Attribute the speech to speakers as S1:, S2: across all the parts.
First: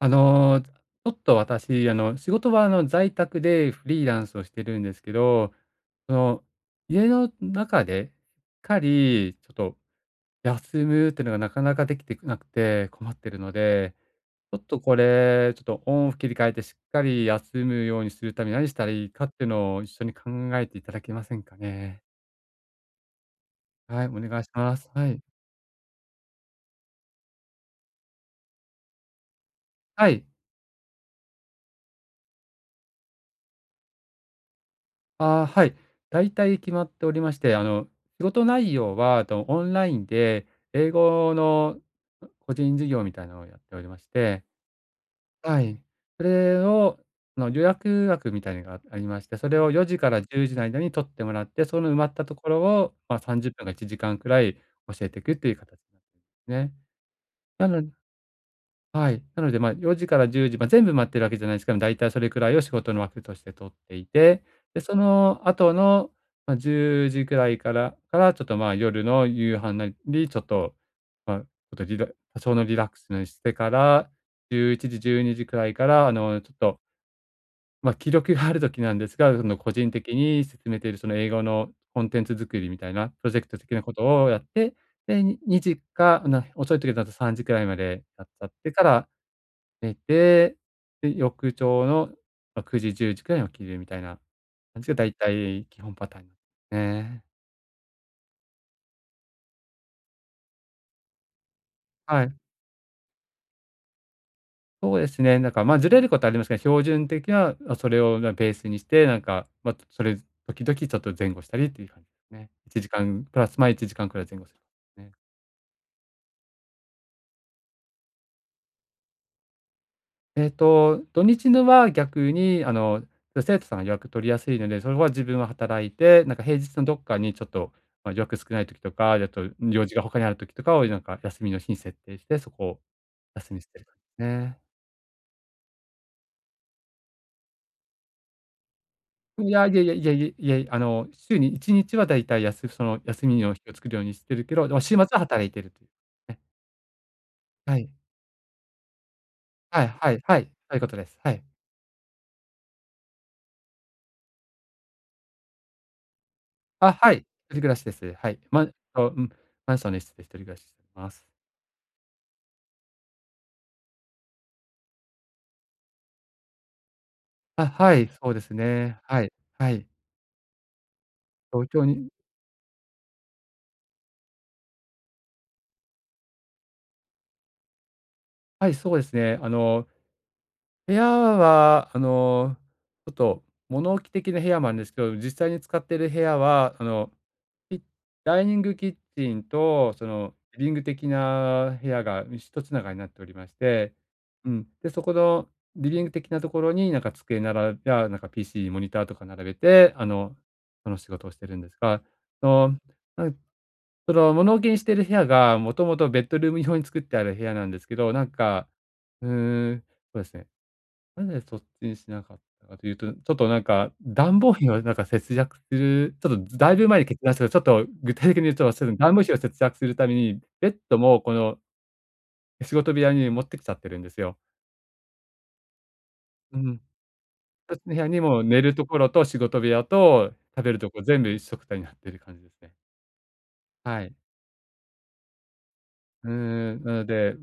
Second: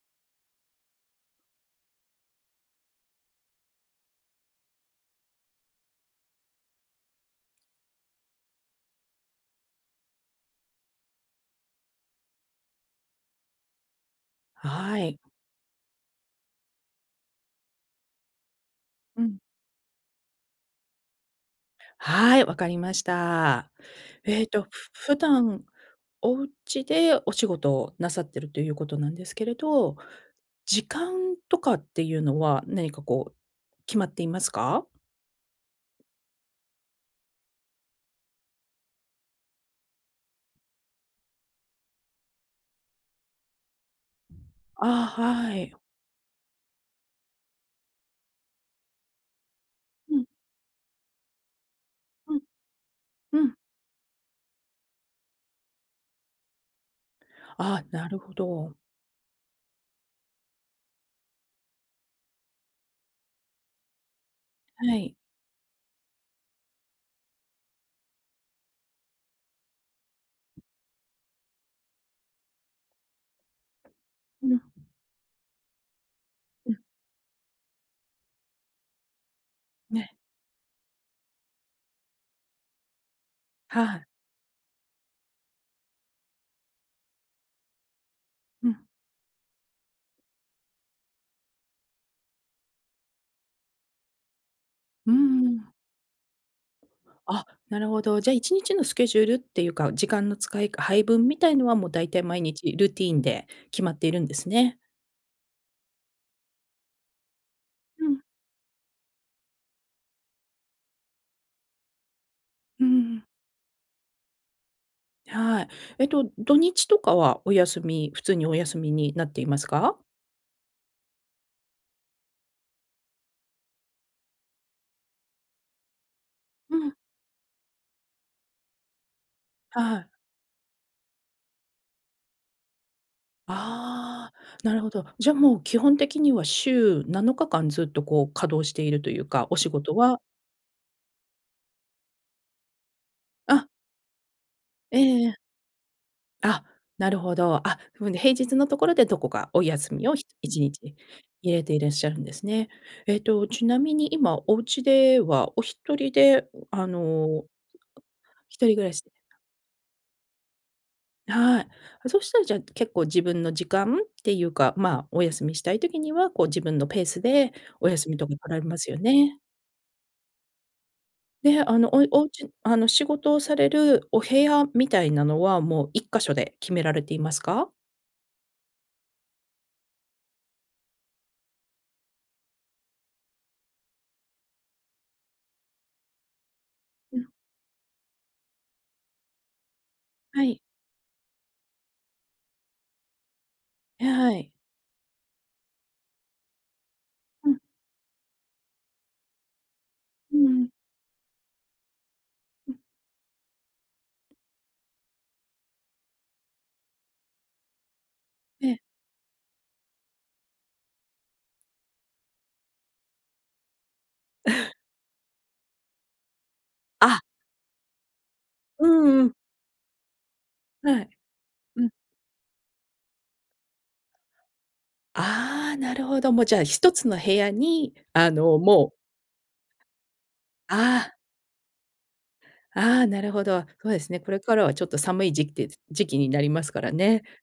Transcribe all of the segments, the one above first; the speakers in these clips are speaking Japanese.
S1: あの、ちょっと私、あの、仕事はあの、在宅でフリーランスをしてるんですけど、その、家の中で、かりちょっと休むっていうのが、なかなかできてなくて困ってるので、ちょっとこ
S2: はい。
S1: れ、ちょっとオンオフ切り替えてしっかり休むようにするために、何したらいい
S2: う
S1: かっ
S2: ん。
S1: てのを一緒に考えていただけませんかね。
S2: はい、わかりました。
S1: はい、お願
S2: え
S1: い
S2: え
S1: し
S2: と、
S1: ます。
S2: ふ
S1: は
S2: 普
S1: い。
S2: 段、お家でお仕事をなさってるということなんですけれど、
S1: はい。
S2: 時間とかっていうのは、何かこう、決まっていますか？
S1: ああ、はい、だいたい決まっておりまして、あの、仕事内容はとオンラインで英語の個人事業みたいなのをやっておりまして。
S2: あ、は
S1: は
S2: い。
S1: い、それをあの、予約枠みたいのがありまして、それを4時か
S2: う
S1: ら
S2: ん。
S1: 10時の間に取ってもらって、その埋まったと
S2: うん。
S1: ころを、まあ、さん
S2: う
S1: じゅっ
S2: ん。
S1: ぷんか1時間くらい教えていくという形なんでね。なの
S2: ああ、なるほど。
S1: はい、なのでまあ、4時から10時ま、全部埋まってるわけじゃない、しかも、だいたいそれくらいを仕事の枠として取っていて、で、そ
S2: はい。
S1: の後の、ま、10時くらいからからちょっとまあ、夜の夕飯なりちょっと、ま、おとリラ多少のリラックスなりしてから
S2: う
S1: じ
S2: の。
S1: ゅういちじじゅうにじくらいからあのちょっ
S2: う
S1: と
S2: ん。
S1: ま、記録がある時なんですが、その個人
S2: ね。
S1: 的に進めているその英語のコンテンツ作りみたいなプロジェクト的
S2: は
S1: なこ
S2: あ。
S1: とをやって、で、に2時か、な遅い時だと3時くらいまでやっちゃっ
S2: う
S1: て
S2: ん。
S1: から寝て、で、翌朝の、ま、9時、10時くらいに起きるみたいな感じがだ
S2: うー
S1: いたい
S2: ん。
S1: 基本パターン。ね。
S2: あ、なるほど。じゃあ一日のスケジュールっていうか、時間の使いか配分みたいのは、もう大
S1: は
S2: 体
S1: い。
S2: 毎日ルーティンで決まっているんですね。
S1: そうですね。だからまあ、ずれることはありますが、標準的なそれ
S2: う
S1: を、
S2: ん。
S1: な、ベースにして、なんか、ま、それ時々ちょっと前後したりっていう感じね。いち
S2: う
S1: じ
S2: ん
S1: か
S2: う
S1: ん
S2: ん。
S1: プラスまあ、1時間くらい前後するね。
S2: はい。えっと、土日とかはお休み、普通にお休みになっていますか？
S1: ええと、土日のは逆に、あの、ちょ生徒さんが予約取りやすいので、それは自分は働いて、なんか平日
S2: う
S1: の
S2: ん。
S1: どっかにちょっと、ま、予約少ない時とか、よっと用事
S2: は
S1: が
S2: い。
S1: 他にある時とかをいなんか、休みの日に設定して、そこを休みにして、
S2: ああ、
S1: ね。
S2: なるほど。じゃあもう基本的には週7日間ずっとこう稼働しているというか、
S1: い
S2: お
S1: や、
S2: 仕
S1: いやいや
S2: 事
S1: いやい
S2: は
S1: やいやいあの週に1日はだいたいやすその休みの日
S2: あ。
S1: を作るようにしてるけど、でも、週末
S2: え
S1: は
S2: えええ。
S1: 働いている、ね。
S2: あ、なるほど。
S1: は
S2: あ、
S1: い。
S2: ふんで平日のところで、どこかお
S1: はい
S2: 休み
S1: は
S2: を、
S1: い
S2: ひ
S1: はい、
S2: いちに
S1: そういうこ
S2: ち
S1: とです、はい。
S2: 入れていらっしゃるんですね。えっと、ちなみに今おうちでは、お一人で、ん、あ
S1: あ、はい、一
S2: の
S1: 人暮らしです。はい。マ
S2: 一
S1: ン
S2: 人暮らし
S1: と
S2: です
S1: うん、
S2: か。
S1: マンションの一室で一人暮らします。
S2: はい。そしたらじゃあ、結構自分の時間っていうか、まあ、お休みしたい時には、こう自分のペースで
S1: あ、
S2: お
S1: はい、
S2: 休みと
S1: そ
S2: か
S1: うで
S2: 取
S1: す
S2: らえます
S1: ね。
S2: よ
S1: はい、
S2: ね。
S1: はい。
S2: え、
S1: 東
S2: あ
S1: 京
S2: のお
S1: に
S2: お家あの、仕事をされるお部屋みたいなのはもう、1か所で決められていますか？
S1: はい、そうですね。あの部屋はあの、ちょっと物置的な部屋なんですけど、実際に使ってる部屋は、あの、
S2: うん。
S1: きダイニングキッチンとその
S2: はい。
S1: リビング的な部屋が、ん、ひとつながりになっておりまして、
S2: え、はい。
S1: うん、で、そこのリビング的なところになんか机
S2: う
S1: な
S2: ん。
S1: らいや、なんか PC モニターとか並べてあの、
S2: うんうん。
S1: その仕事をしてるんですが、その、
S2: うん。
S1: ないその物置きにしてる部屋がもともとベッドルーム用に作ってある部屋なんですけど、なんか、
S2: ええ。
S1: うーん、そうですね。なぜそっちにしなかったというと、ちょっとなんか暖房費 をなんか節約する、ちょっとずだいぶ前に決
S2: あ。
S1: 断したちょっと具体的に言うと、そ
S2: う
S1: の、暖
S2: ん
S1: 房
S2: うん。
S1: 費を節約するために、ベッド
S2: はい。
S1: もこの
S2: うん。
S1: 仕事部屋に持ってきちゃってるんですよ。
S2: ああ、なるほど。もうじ
S1: う
S2: ゃあ、
S1: ん。ひ
S2: 1つの部屋
S1: とつ
S2: に
S1: の部屋に
S2: あ
S1: もう、
S2: の、
S1: 寝ると
S2: もう
S1: ころと仕事部屋と食べるとこ
S2: ああ。
S1: 全部一緒くたになってる感じですね。
S2: ああ、なるほど。そうで
S1: は
S2: す
S1: い。
S2: ね、これからはちょっと寒い時期て時期
S1: う
S2: になります
S1: ー
S2: か
S1: ん。
S2: ら
S1: なの
S2: ね。
S1: で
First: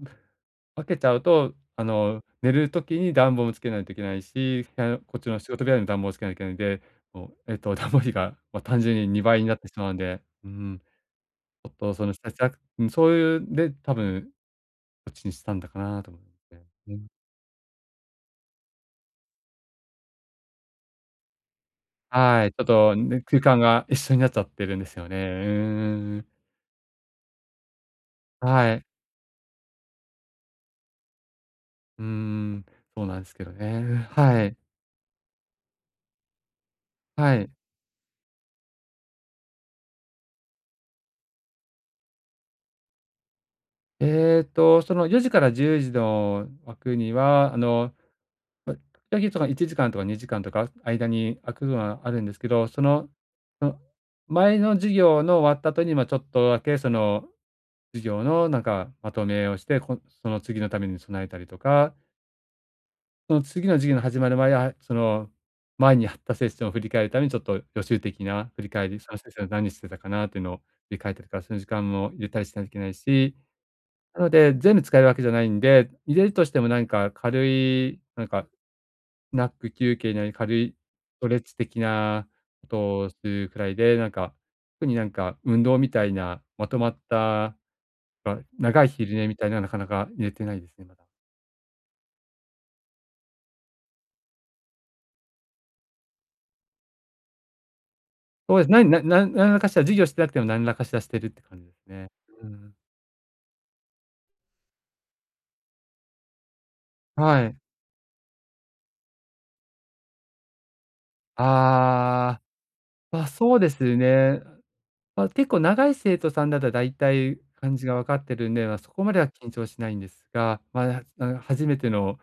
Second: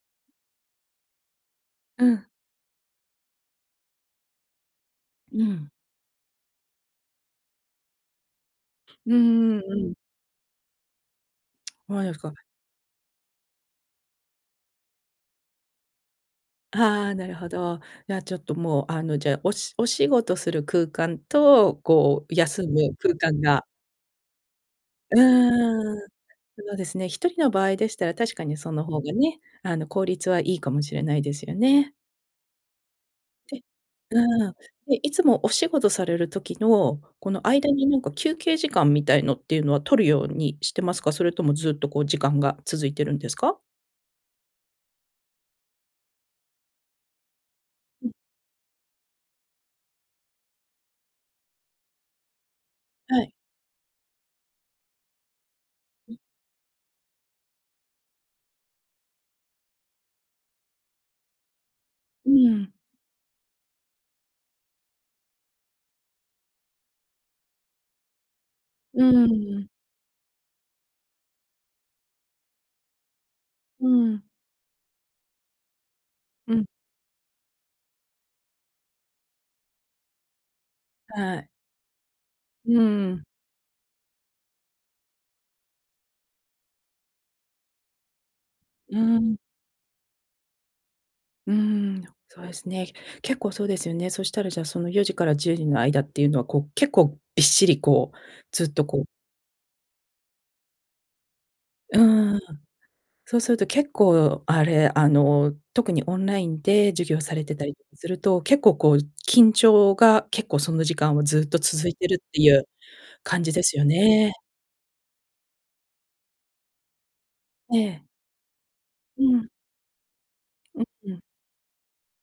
S1: 分けちゃうと、あ
S2: う
S1: の、
S2: ん。
S1: 寝る時に暖房をつけないといけないし、部屋のこっちの
S2: う
S1: 仕事
S2: ん。
S1: 部屋に暖房つけなきゃい、で、もう、えっと暖房費が、ま、単純に
S2: う
S1: 2倍にな
S2: ん
S1: っ
S2: うん
S1: てしま
S2: う
S1: う
S2: ん。
S1: んで、うーん。ちょ っと
S2: ほう
S1: そ
S2: で
S1: の、
S2: すか。
S1: 節約ん、そういう、で、多分こっちにしたんだかなと思って。う
S2: あ
S1: ん。
S2: あ、なるほど。じゃあちょっともうあの、じゃ、おしお仕事する空間と、こう、
S1: はい。ちょっ
S2: 休
S1: と、
S2: む空
S1: ね、空
S2: 間
S1: 間
S2: が
S1: が一緒になっちゃってるんですよね。
S2: う
S1: うー
S2: ーん。
S1: ん。
S2: そうですね、1人の場合でしたら、確かにそ
S1: はい。
S2: の方がね、あの、効率はいいかもしれないですよね。
S1: うーん、そうなんすけど
S2: で
S1: ね、は
S2: うん、
S1: い。
S2: で、いつもお仕事される時の、こ
S1: は
S2: の、
S1: い。
S2: 間になんか休憩時間みたいのっていうのは取るようにしてますか？それともずっとこう、時間が続いてるんですか？
S1: えっと、その4時から10時の枠には、あの、
S2: うん。
S1: ま、1時間とか2時間とか間に空くのがあるんですけど、その
S2: はい。
S1: の前の授業の終わった後に、ま、ち
S2: う
S1: ょ
S2: ん。
S1: っとだけその、授業のなんかまとめをして、この、その次のために備えたりとか
S2: うん。
S1: その次の授業の始まる前は、その、前にやったセッションを振り返るために、ちょっと予習的な振り返り、
S2: う
S1: そのセッション
S2: ん。
S1: 何してたかなというのを振り返ってるから、その時間も入れたりしないといけないし、
S2: う
S1: な
S2: ん。
S1: ので全部使えるわけじゃないんで、入れるとし
S2: う
S1: ても
S2: ん。
S1: なんか軽い、なんかナップ休憩なり、軽いストレ
S2: は
S1: ッ
S2: い。
S1: チ的なこ
S2: う
S1: とをす
S2: ん。
S1: るくらいで、なんか、特になんか運動みたいな、まとまった、ま、長い
S2: う
S1: 昼寝み
S2: ん。
S1: たいなのはなかなか入れてないですね、まだ。
S2: うーん。そうですね。結構そうですよね。そしたらじゃ、その4時から10時の間っていうのは、こう、結構びっしりこう、
S1: ほうえ
S2: ずっ
S1: す、な
S2: と
S1: にな
S2: こう
S1: んなん何らかしら授業してなくても何らかしらしてるって感じです
S2: う
S1: ね。
S2: ーん。
S1: うーん。
S2: そうすると結構、あれ、あの、特にオンラインで授業され
S1: は
S2: て
S1: い。
S2: たりすると、結構こう、緊張が結構その時間はずっと続いてるっ
S1: あ
S2: て
S1: あ。
S2: いう、
S1: まあ、
S2: 感じ
S1: そう
S2: で
S1: で
S2: すよ
S1: す
S2: ね。
S1: ね。ま、結構長い生徒さんだと大体感
S2: え
S1: じが
S2: え。
S1: 分かってるんで、ま、そこまで
S2: う
S1: は
S2: ん。
S1: 緊張しないんですが、
S2: うん
S1: ま、
S2: うん。
S1: 初めての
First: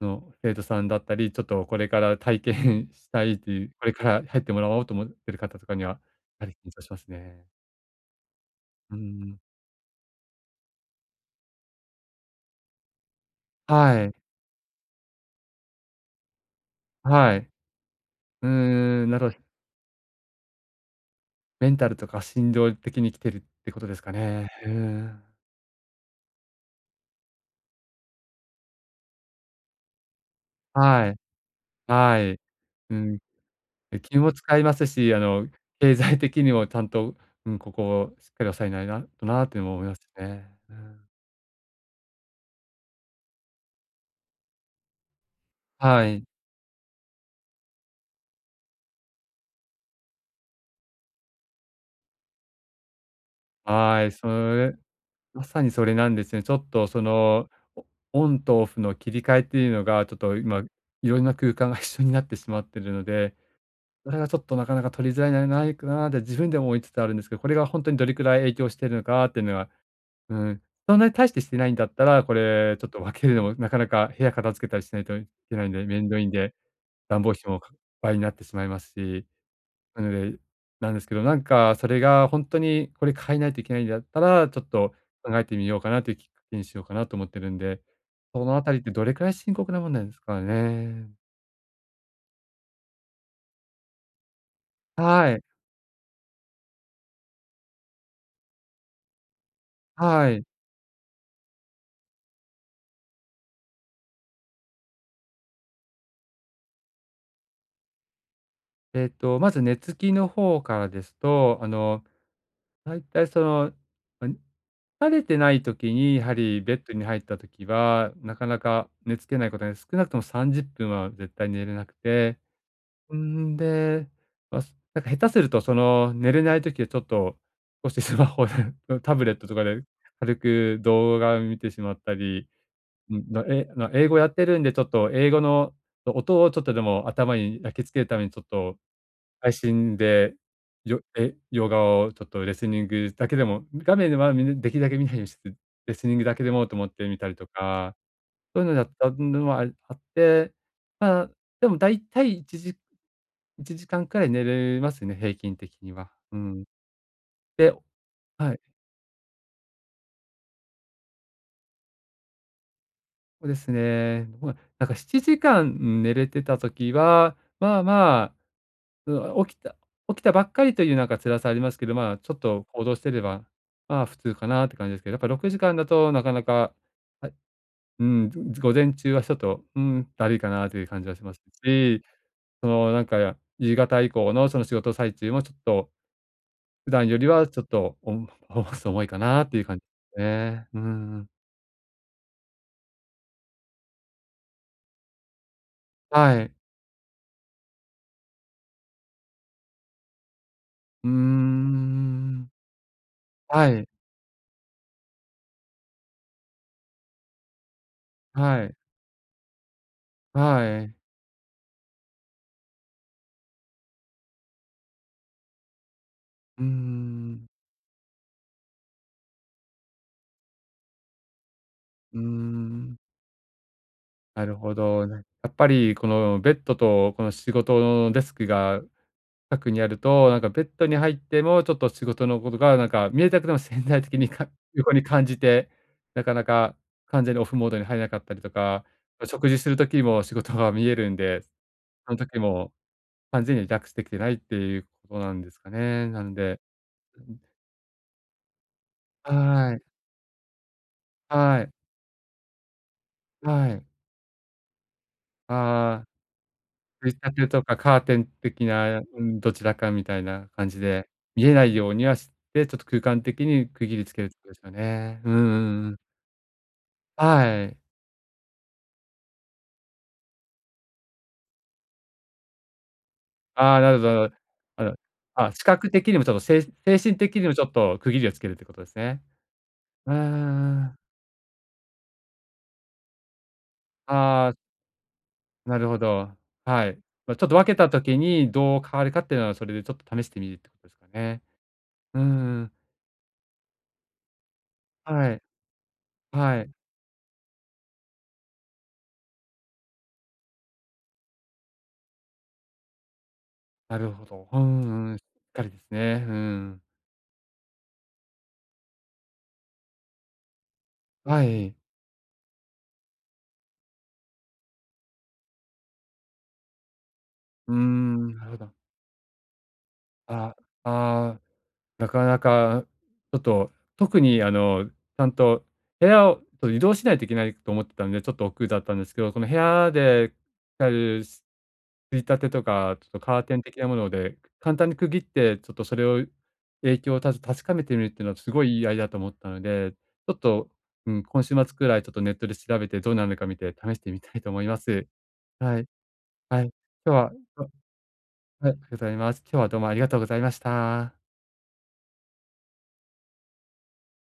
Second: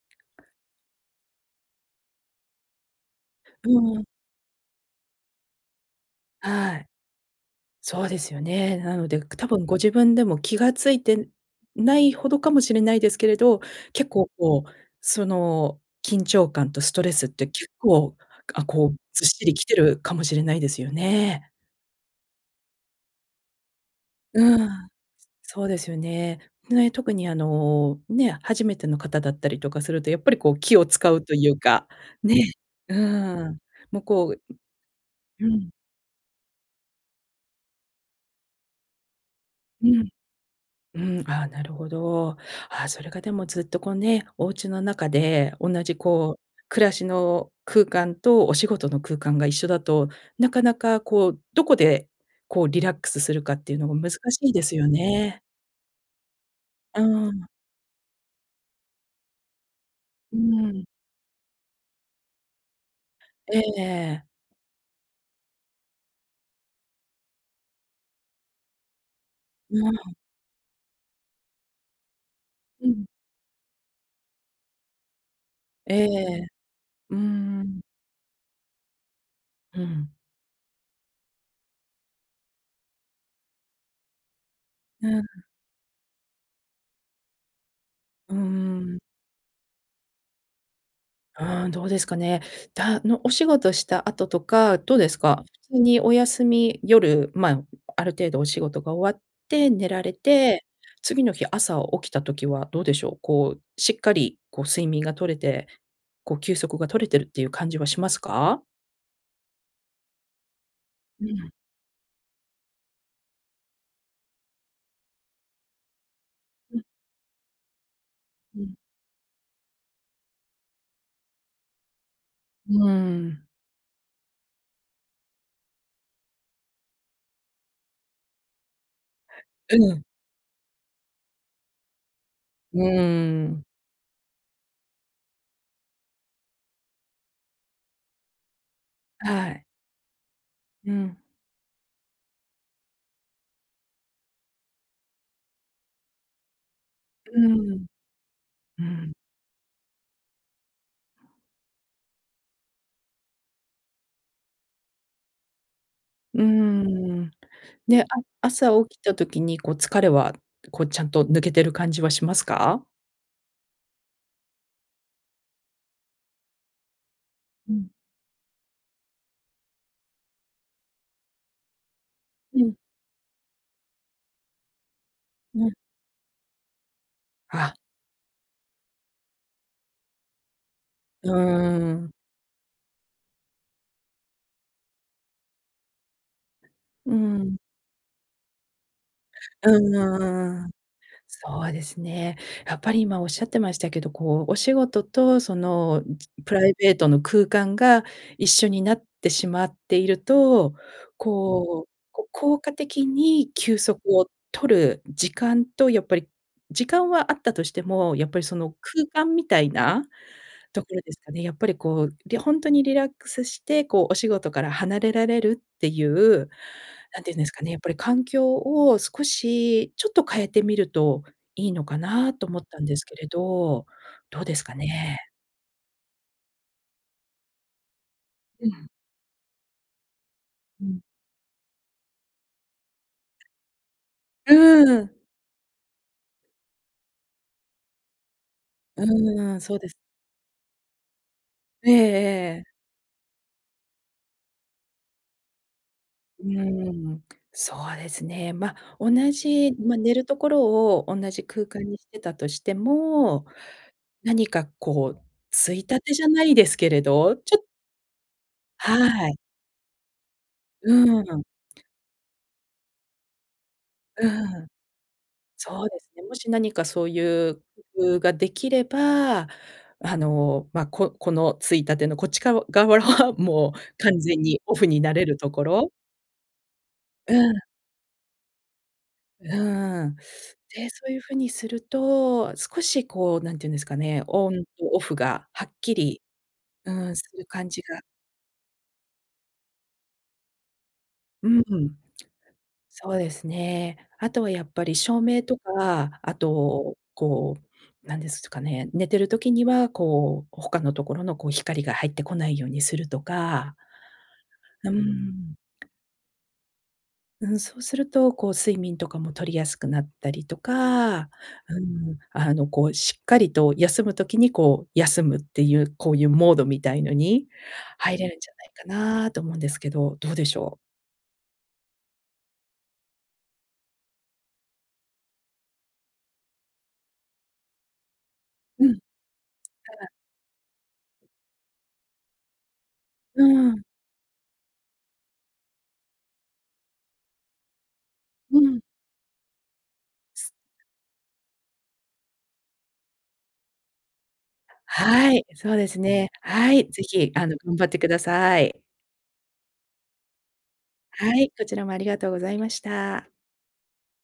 S1: の生徒さんだったり、ちょっとこれから体験したいという、
S2: う
S1: これか
S2: ん。
S1: ら入ってもらおうと思っている方とかには、やはり緊
S2: は
S1: 張
S2: い。
S1: しますね。
S2: そうですよね。
S1: う
S2: なので、く
S1: ん。
S2: 多分ご自分でも気が付いてないほどかもしれないですけれど、
S1: は
S2: 結
S1: い。
S2: 構こう、その緊張感とストレスっ
S1: は
S2: て
S1: い。
S2: 結構、
S1: うー
S2: あ、こう
S1: ん、な
S2: ずっ
S1: るほ
S2: しりきてるかもしれないですよね。
S1: メンタルとか心情的に来てるってことですかね。
S2: う
S1: ふー
S2: ん。
S1: ん。
S2: そうですよね。ね、特にあの、ね、初めての方だったりとかすると、やっぱりこう気を
S1: は
S2: 使
S1: い。
S2: うというか、
S1: はい。
S2: ね。う
S1: うん。
S2: ーん。も
S1: え、
S2: う
S1: 気
S2: こ
S1: も
S2: う
S1: 使いますし、あ
S2: う
S1: の、
S2: ん。
S1: 経済的にもちゃんと、うん、ここしっかり抑えないなとなあ、ても思
S2: う
S1: います
S2: ん。
S1: ね。うん。
S2: うん、あ、なるほど。ああ、それがでもずっとこうね、お家の中で、同じ
S1: はい。
S2: こう、暮らしの空間とお仕事の空間が一緒だと、なかなかこう、どこで、こうリラックスするかっていうのが
S1: は
S2: 難
S1: い。
S2: し
S1: そ
S2: いです
S1: れ
S2: よね。
S1: まさにそれなんですね。ちょっと
S2: う
S1: そ
S2: ん。
S1: の、オンとオフの切り替えっていうのが、ちょっ
S2: う
S1: と今
S2: ん。
S1: いろんな空間が一緒になってしまってるので、
S2: えええ
S1: それ
S2: え。
S1: がちょっとなかなか取りづらいんじゃないかなって自分でも思いつつあるんですけど、これがほんとにどれくらい影響してるのかっていうのは、
S2: うん。
S1: うーん、そんなに大してしてないんだったら、これ、ちょ
S2: う
S1: っと
S2: ん。
S1: 分けるのもなかなか部屋片付けたりしないといけないんで、め
S2: え
S1: んどいん
S2: え。
S1: で、
S2: う
S1: 暖房費も
S2: んう
S1: か
S2: ん。
S1: 倍になってしまいますし、
S2: う
S1: なの
S2: ん。
S1: でなんですけど、なんかそれが、ほんとに、これ変えないといけないんだったら、ちょっと
S2: うん。
S1: 考えてみようかなというきっかけにしようかなと思ってるんで、
S2: うー
S1: そのあたりって
S2: ん。
S1: どれくらい深刻なもんなんですかね。
S2: うん、どうですかね。だのお仕事した後とか、どうです
S1: はい。
S2: か？普通にお休み、夜、ま、ある程度お仕事が終わって、寝られ
S1: はい。
S2: て、次の日朝起きた時はどうでしょう。こう、しっかり、こう睡眠が取れて、こう休息が取れてるっていう感じはしますか？
S1: えっと、まず寝つきの方からです
S2: うん。
S1: と、あの、だいたいその、うん、疲れてない時にやはりベ
S2: う
S1: ッ
S2: ん。
S1: ドに入った時は、なかな
S2: うん。
S1: か寝つけないことが、少なくとも30分は絶対寝れなくて、
S2: うー
S1: うー
S2: ん。
S1: ん、で、まそなんか下手するとその、寝れない時はちょっとこうしてスマホでのタブレットとか
S2: う
S1: で
S2: ん。
S1: 軽く動画を見てしまったり、
S2: う
S1: うん、の
S2: ーん。
S1: えあの、英語やってるんで、ちょっと英語の音を、ちょっとでも頭に焼き付けるために、ちょっと
S2: は
S1: 配
S2: い。
S1: 信で、
S2: う
S1: よ
S2: ん。
S1: え洋画をちょっとレスニングだけでも、画面では、みなできるだけ見ないようにして、レスニングだけでもと思って見たり
S2: う
S1: と
S2: ーん。
S1: か、そういうの
S2: う
S1: やった
S2: ん。
S1: ぬも、ああって、まあ、でも、大体1時、1時間くらい寝るますね、平均的には。う
S2: うー
S1: ん。
S2: ん。
S1: で
S2: で、あ
S1: はい。
S2: 朝起きた時に、こう疲れはこうちゃんと抜けてる感じはしますか？
S1: そうですね。もうなんか、7時間うん、寝れてた時は、
S2: う
S1: まあ
S2: ん。
S1: まあ、うん、起きた起きたばっかりというなんか、辛さありますけど、まあ、ちょっ
S2: う
S1: と
S2: ん。
S1: 行動してれば、まあ、普通かなって感じですけど、やっぱろくじ
S2: う
S1: かん
S2: ん。
S1: だとなかなか、はい、
S2: あ。
S1: うーん、ず午前中はちょっと、うーん、だるいかなという感じはし
S2: うー
S1: ますし、
S2: ん。
S1: その、なんか夕方以降のその仕事最中もちょっと、普段
S2: うー
S1: よりは
S2: ん。
S1: ちょっと、おんほそ重いかなっていう感じ
S2: う
S1: ね。
S2: ーん。
S1: うーん。
S2: そうですね。やっぱり今おっしゃってましたけど、こう、お仕事とそのじ
S1: は
S2: プ
S1: い。
S2: ライベートの空間が一緒になってしまっていると、
S1: うー
S2: こう、こ
S1: ん
S2: 効果的に
S1: は
S2: 休
S1: い。
S2: 息を取る時間と、やっぱり、時間はあったとしても、やっぱりそ
S1: は
S2: の、
S1: い。
S2: 空間みたいな
S1: は
S2: とこ
S1: い。
S2: ろですかね。やっぱりこう、りほんとにリラックスして、こうお仕事から離れられるっていう、
S1: うー
S2: なんていうん
S1: ん。
S2: ですかね、やっぱり環境を少し、ちょっと変えてみると、いいのか
S1: うー
S2: なと思ったんで
S1: ん。
S2: すけれど、ど
S1: な
S2: うで
S1: る
S2: す
S1: ほ
S2: か
S1: ど。な
S2: ね？
S1: んやっぱりこのベッドと、この仕事のデスク
S2: う
S1: が
S2: ん。
S1: かくにあると、なんかベッド
S2: う
S1: に
S2: ん。
S1: 入ってもちょっと仕事のことが、なんか見えたくても潜在的にか
S2: う
S1: 横に
S2: ーん。
S1: 感じて、なかなか完全にオフモードに入らなかったりとか、
S2: う
S1: 食
S2: ー
S1: 事
S2: ん、
S1: す
S2: そ
S1: る
S2: うです。
S1: 時も仕事が見えるんで、
S2: ええ
S1: その時
S2: ええ。
S1: も完全にはリラックスできてないっていうことなんですかね。なん
S2: う
S1: で
S2: ーん。そうですね。ま、同じ、
S1: はい。
S2: ま、寝るところを同じ
S1: は
S2: 空
S1: い。
S2: 間にしてたとしても、
S1: はい。
S2: 何かこう、衝立
S1: ああ、
S2: てじゃないですけれ
S1: 衝立
S2: ど、
S1: て
S2: ち
S1: と
S2: ょ
S1: かカーテン的なう
S2: はい。
S1: ん、どちらかみたいな感じで、
S2: う
S1: 見
S2: ん。
S1: えないようにはして、ちょっと空間的に区切りつけ
S2: う
S1: るよし
S2: ん。
S1: ょね。うんう
S2: そ
S1: ん
S2: う
S1: うん。
S2: ですね。もし何かそういう
S1: はい。
S2: 工夫ができれば、あの、まあ、ここの衝立てのこっち側側は、も
S1: あ
S2: う
S1: あ、なるほど
S2: 完
S1: の。
S2: 全にオ
S1: あ
S2: フ
S1: の
S2: になれると
S1: あ、
S2: こ
S1: 視覚
S2: ろ。
S1: 的にもちょっとせい精神
S2: う
S1: 的にもち
S2: ん。
S1: ょっと区切りをつけるっていうことですね。
S2: うー
S1: う
S2: ん。
S1: ー
S2: で、
S1: ん。
S2: そういうふうにすると、少しこう、何て言うんですかね、
S1: あ
S2: オ
S1: あ。
S2: ンとオフがはっ
S1: なる
S2: き
S1: ほ
S2: り
S1: ど、は
S2: う
S1: い。
S2: ーん、す
S1: まあ、ち
S2: る
S1: ょっと分
S2: 感
S1: け
S2: じ
S1: た
S2: が
S1: 時にどう変わるかっていうのは、それでちょっと試してみるってことですかね。
S2: ううん。
S1: うーん。
S2: そうですね。あとはやっぱり照
S1: はい。
S2: 明とか、あ
S1: はい。
S2: と、こう、何ですすかね、寝てる時には、こう、他のところのこう光が入ってこないようにするとか。
S1: なるほど。う
S2: な、うー
S1: んうん、しっ
S2: ん。
S1: かりですね。うん。
S2: うん、そうすると、こう睡眠とかも取りやすくなったりとか
S1: はい。
S2: うん、あの、こうしっかりと休む時にこう、休むっていう、こういうモードみたいのに
S1: うー
S2: 入れ
S1: ん、
S2: るん
S1: な
S2: じ
S1: る
S2: ゃ
S1: ほど。
S2: ないかなと思うんですけど、どうで
S1: あ、
S2: しょう？
S1: ああ、なかなかちょっと、特にあの、ちゃんと部屋を、と移動しないといけないと思ってたんで、ちょっと億劫だっ
S2: う
S1: た
S2: ん。
S1: んですけど、その部屋
S2: ああ。
S1: でたるす衝立てとかちょっとカー
S2: う
S1: テン
S2: ー
S1: 的
S2: ん。
S1: なもので、簡単に区切ってちょっとそれを影響をたし確かめてみるっていうのはす
S2: う
S1: ごい
S2: ん。
S1: いいアイだと思ったので、ちょっと、うん、今週末くらいちょっとネットで調べてどんなのか見て試してみたいと思います。
S2: はい、そう
S1: はい。
S2: ですね。
S1: はい。
S2: は
S1: 今
S2: い、ぜ
S1: 日
S2: ひ、
S1: は、
S2: あの、
S1: と
S2: 頑張ってくださ
S1: は
S2: い。
S1: い、ふざいます。今日はどうもありがとうございました。
S2: はい、こちらもありがとうございました。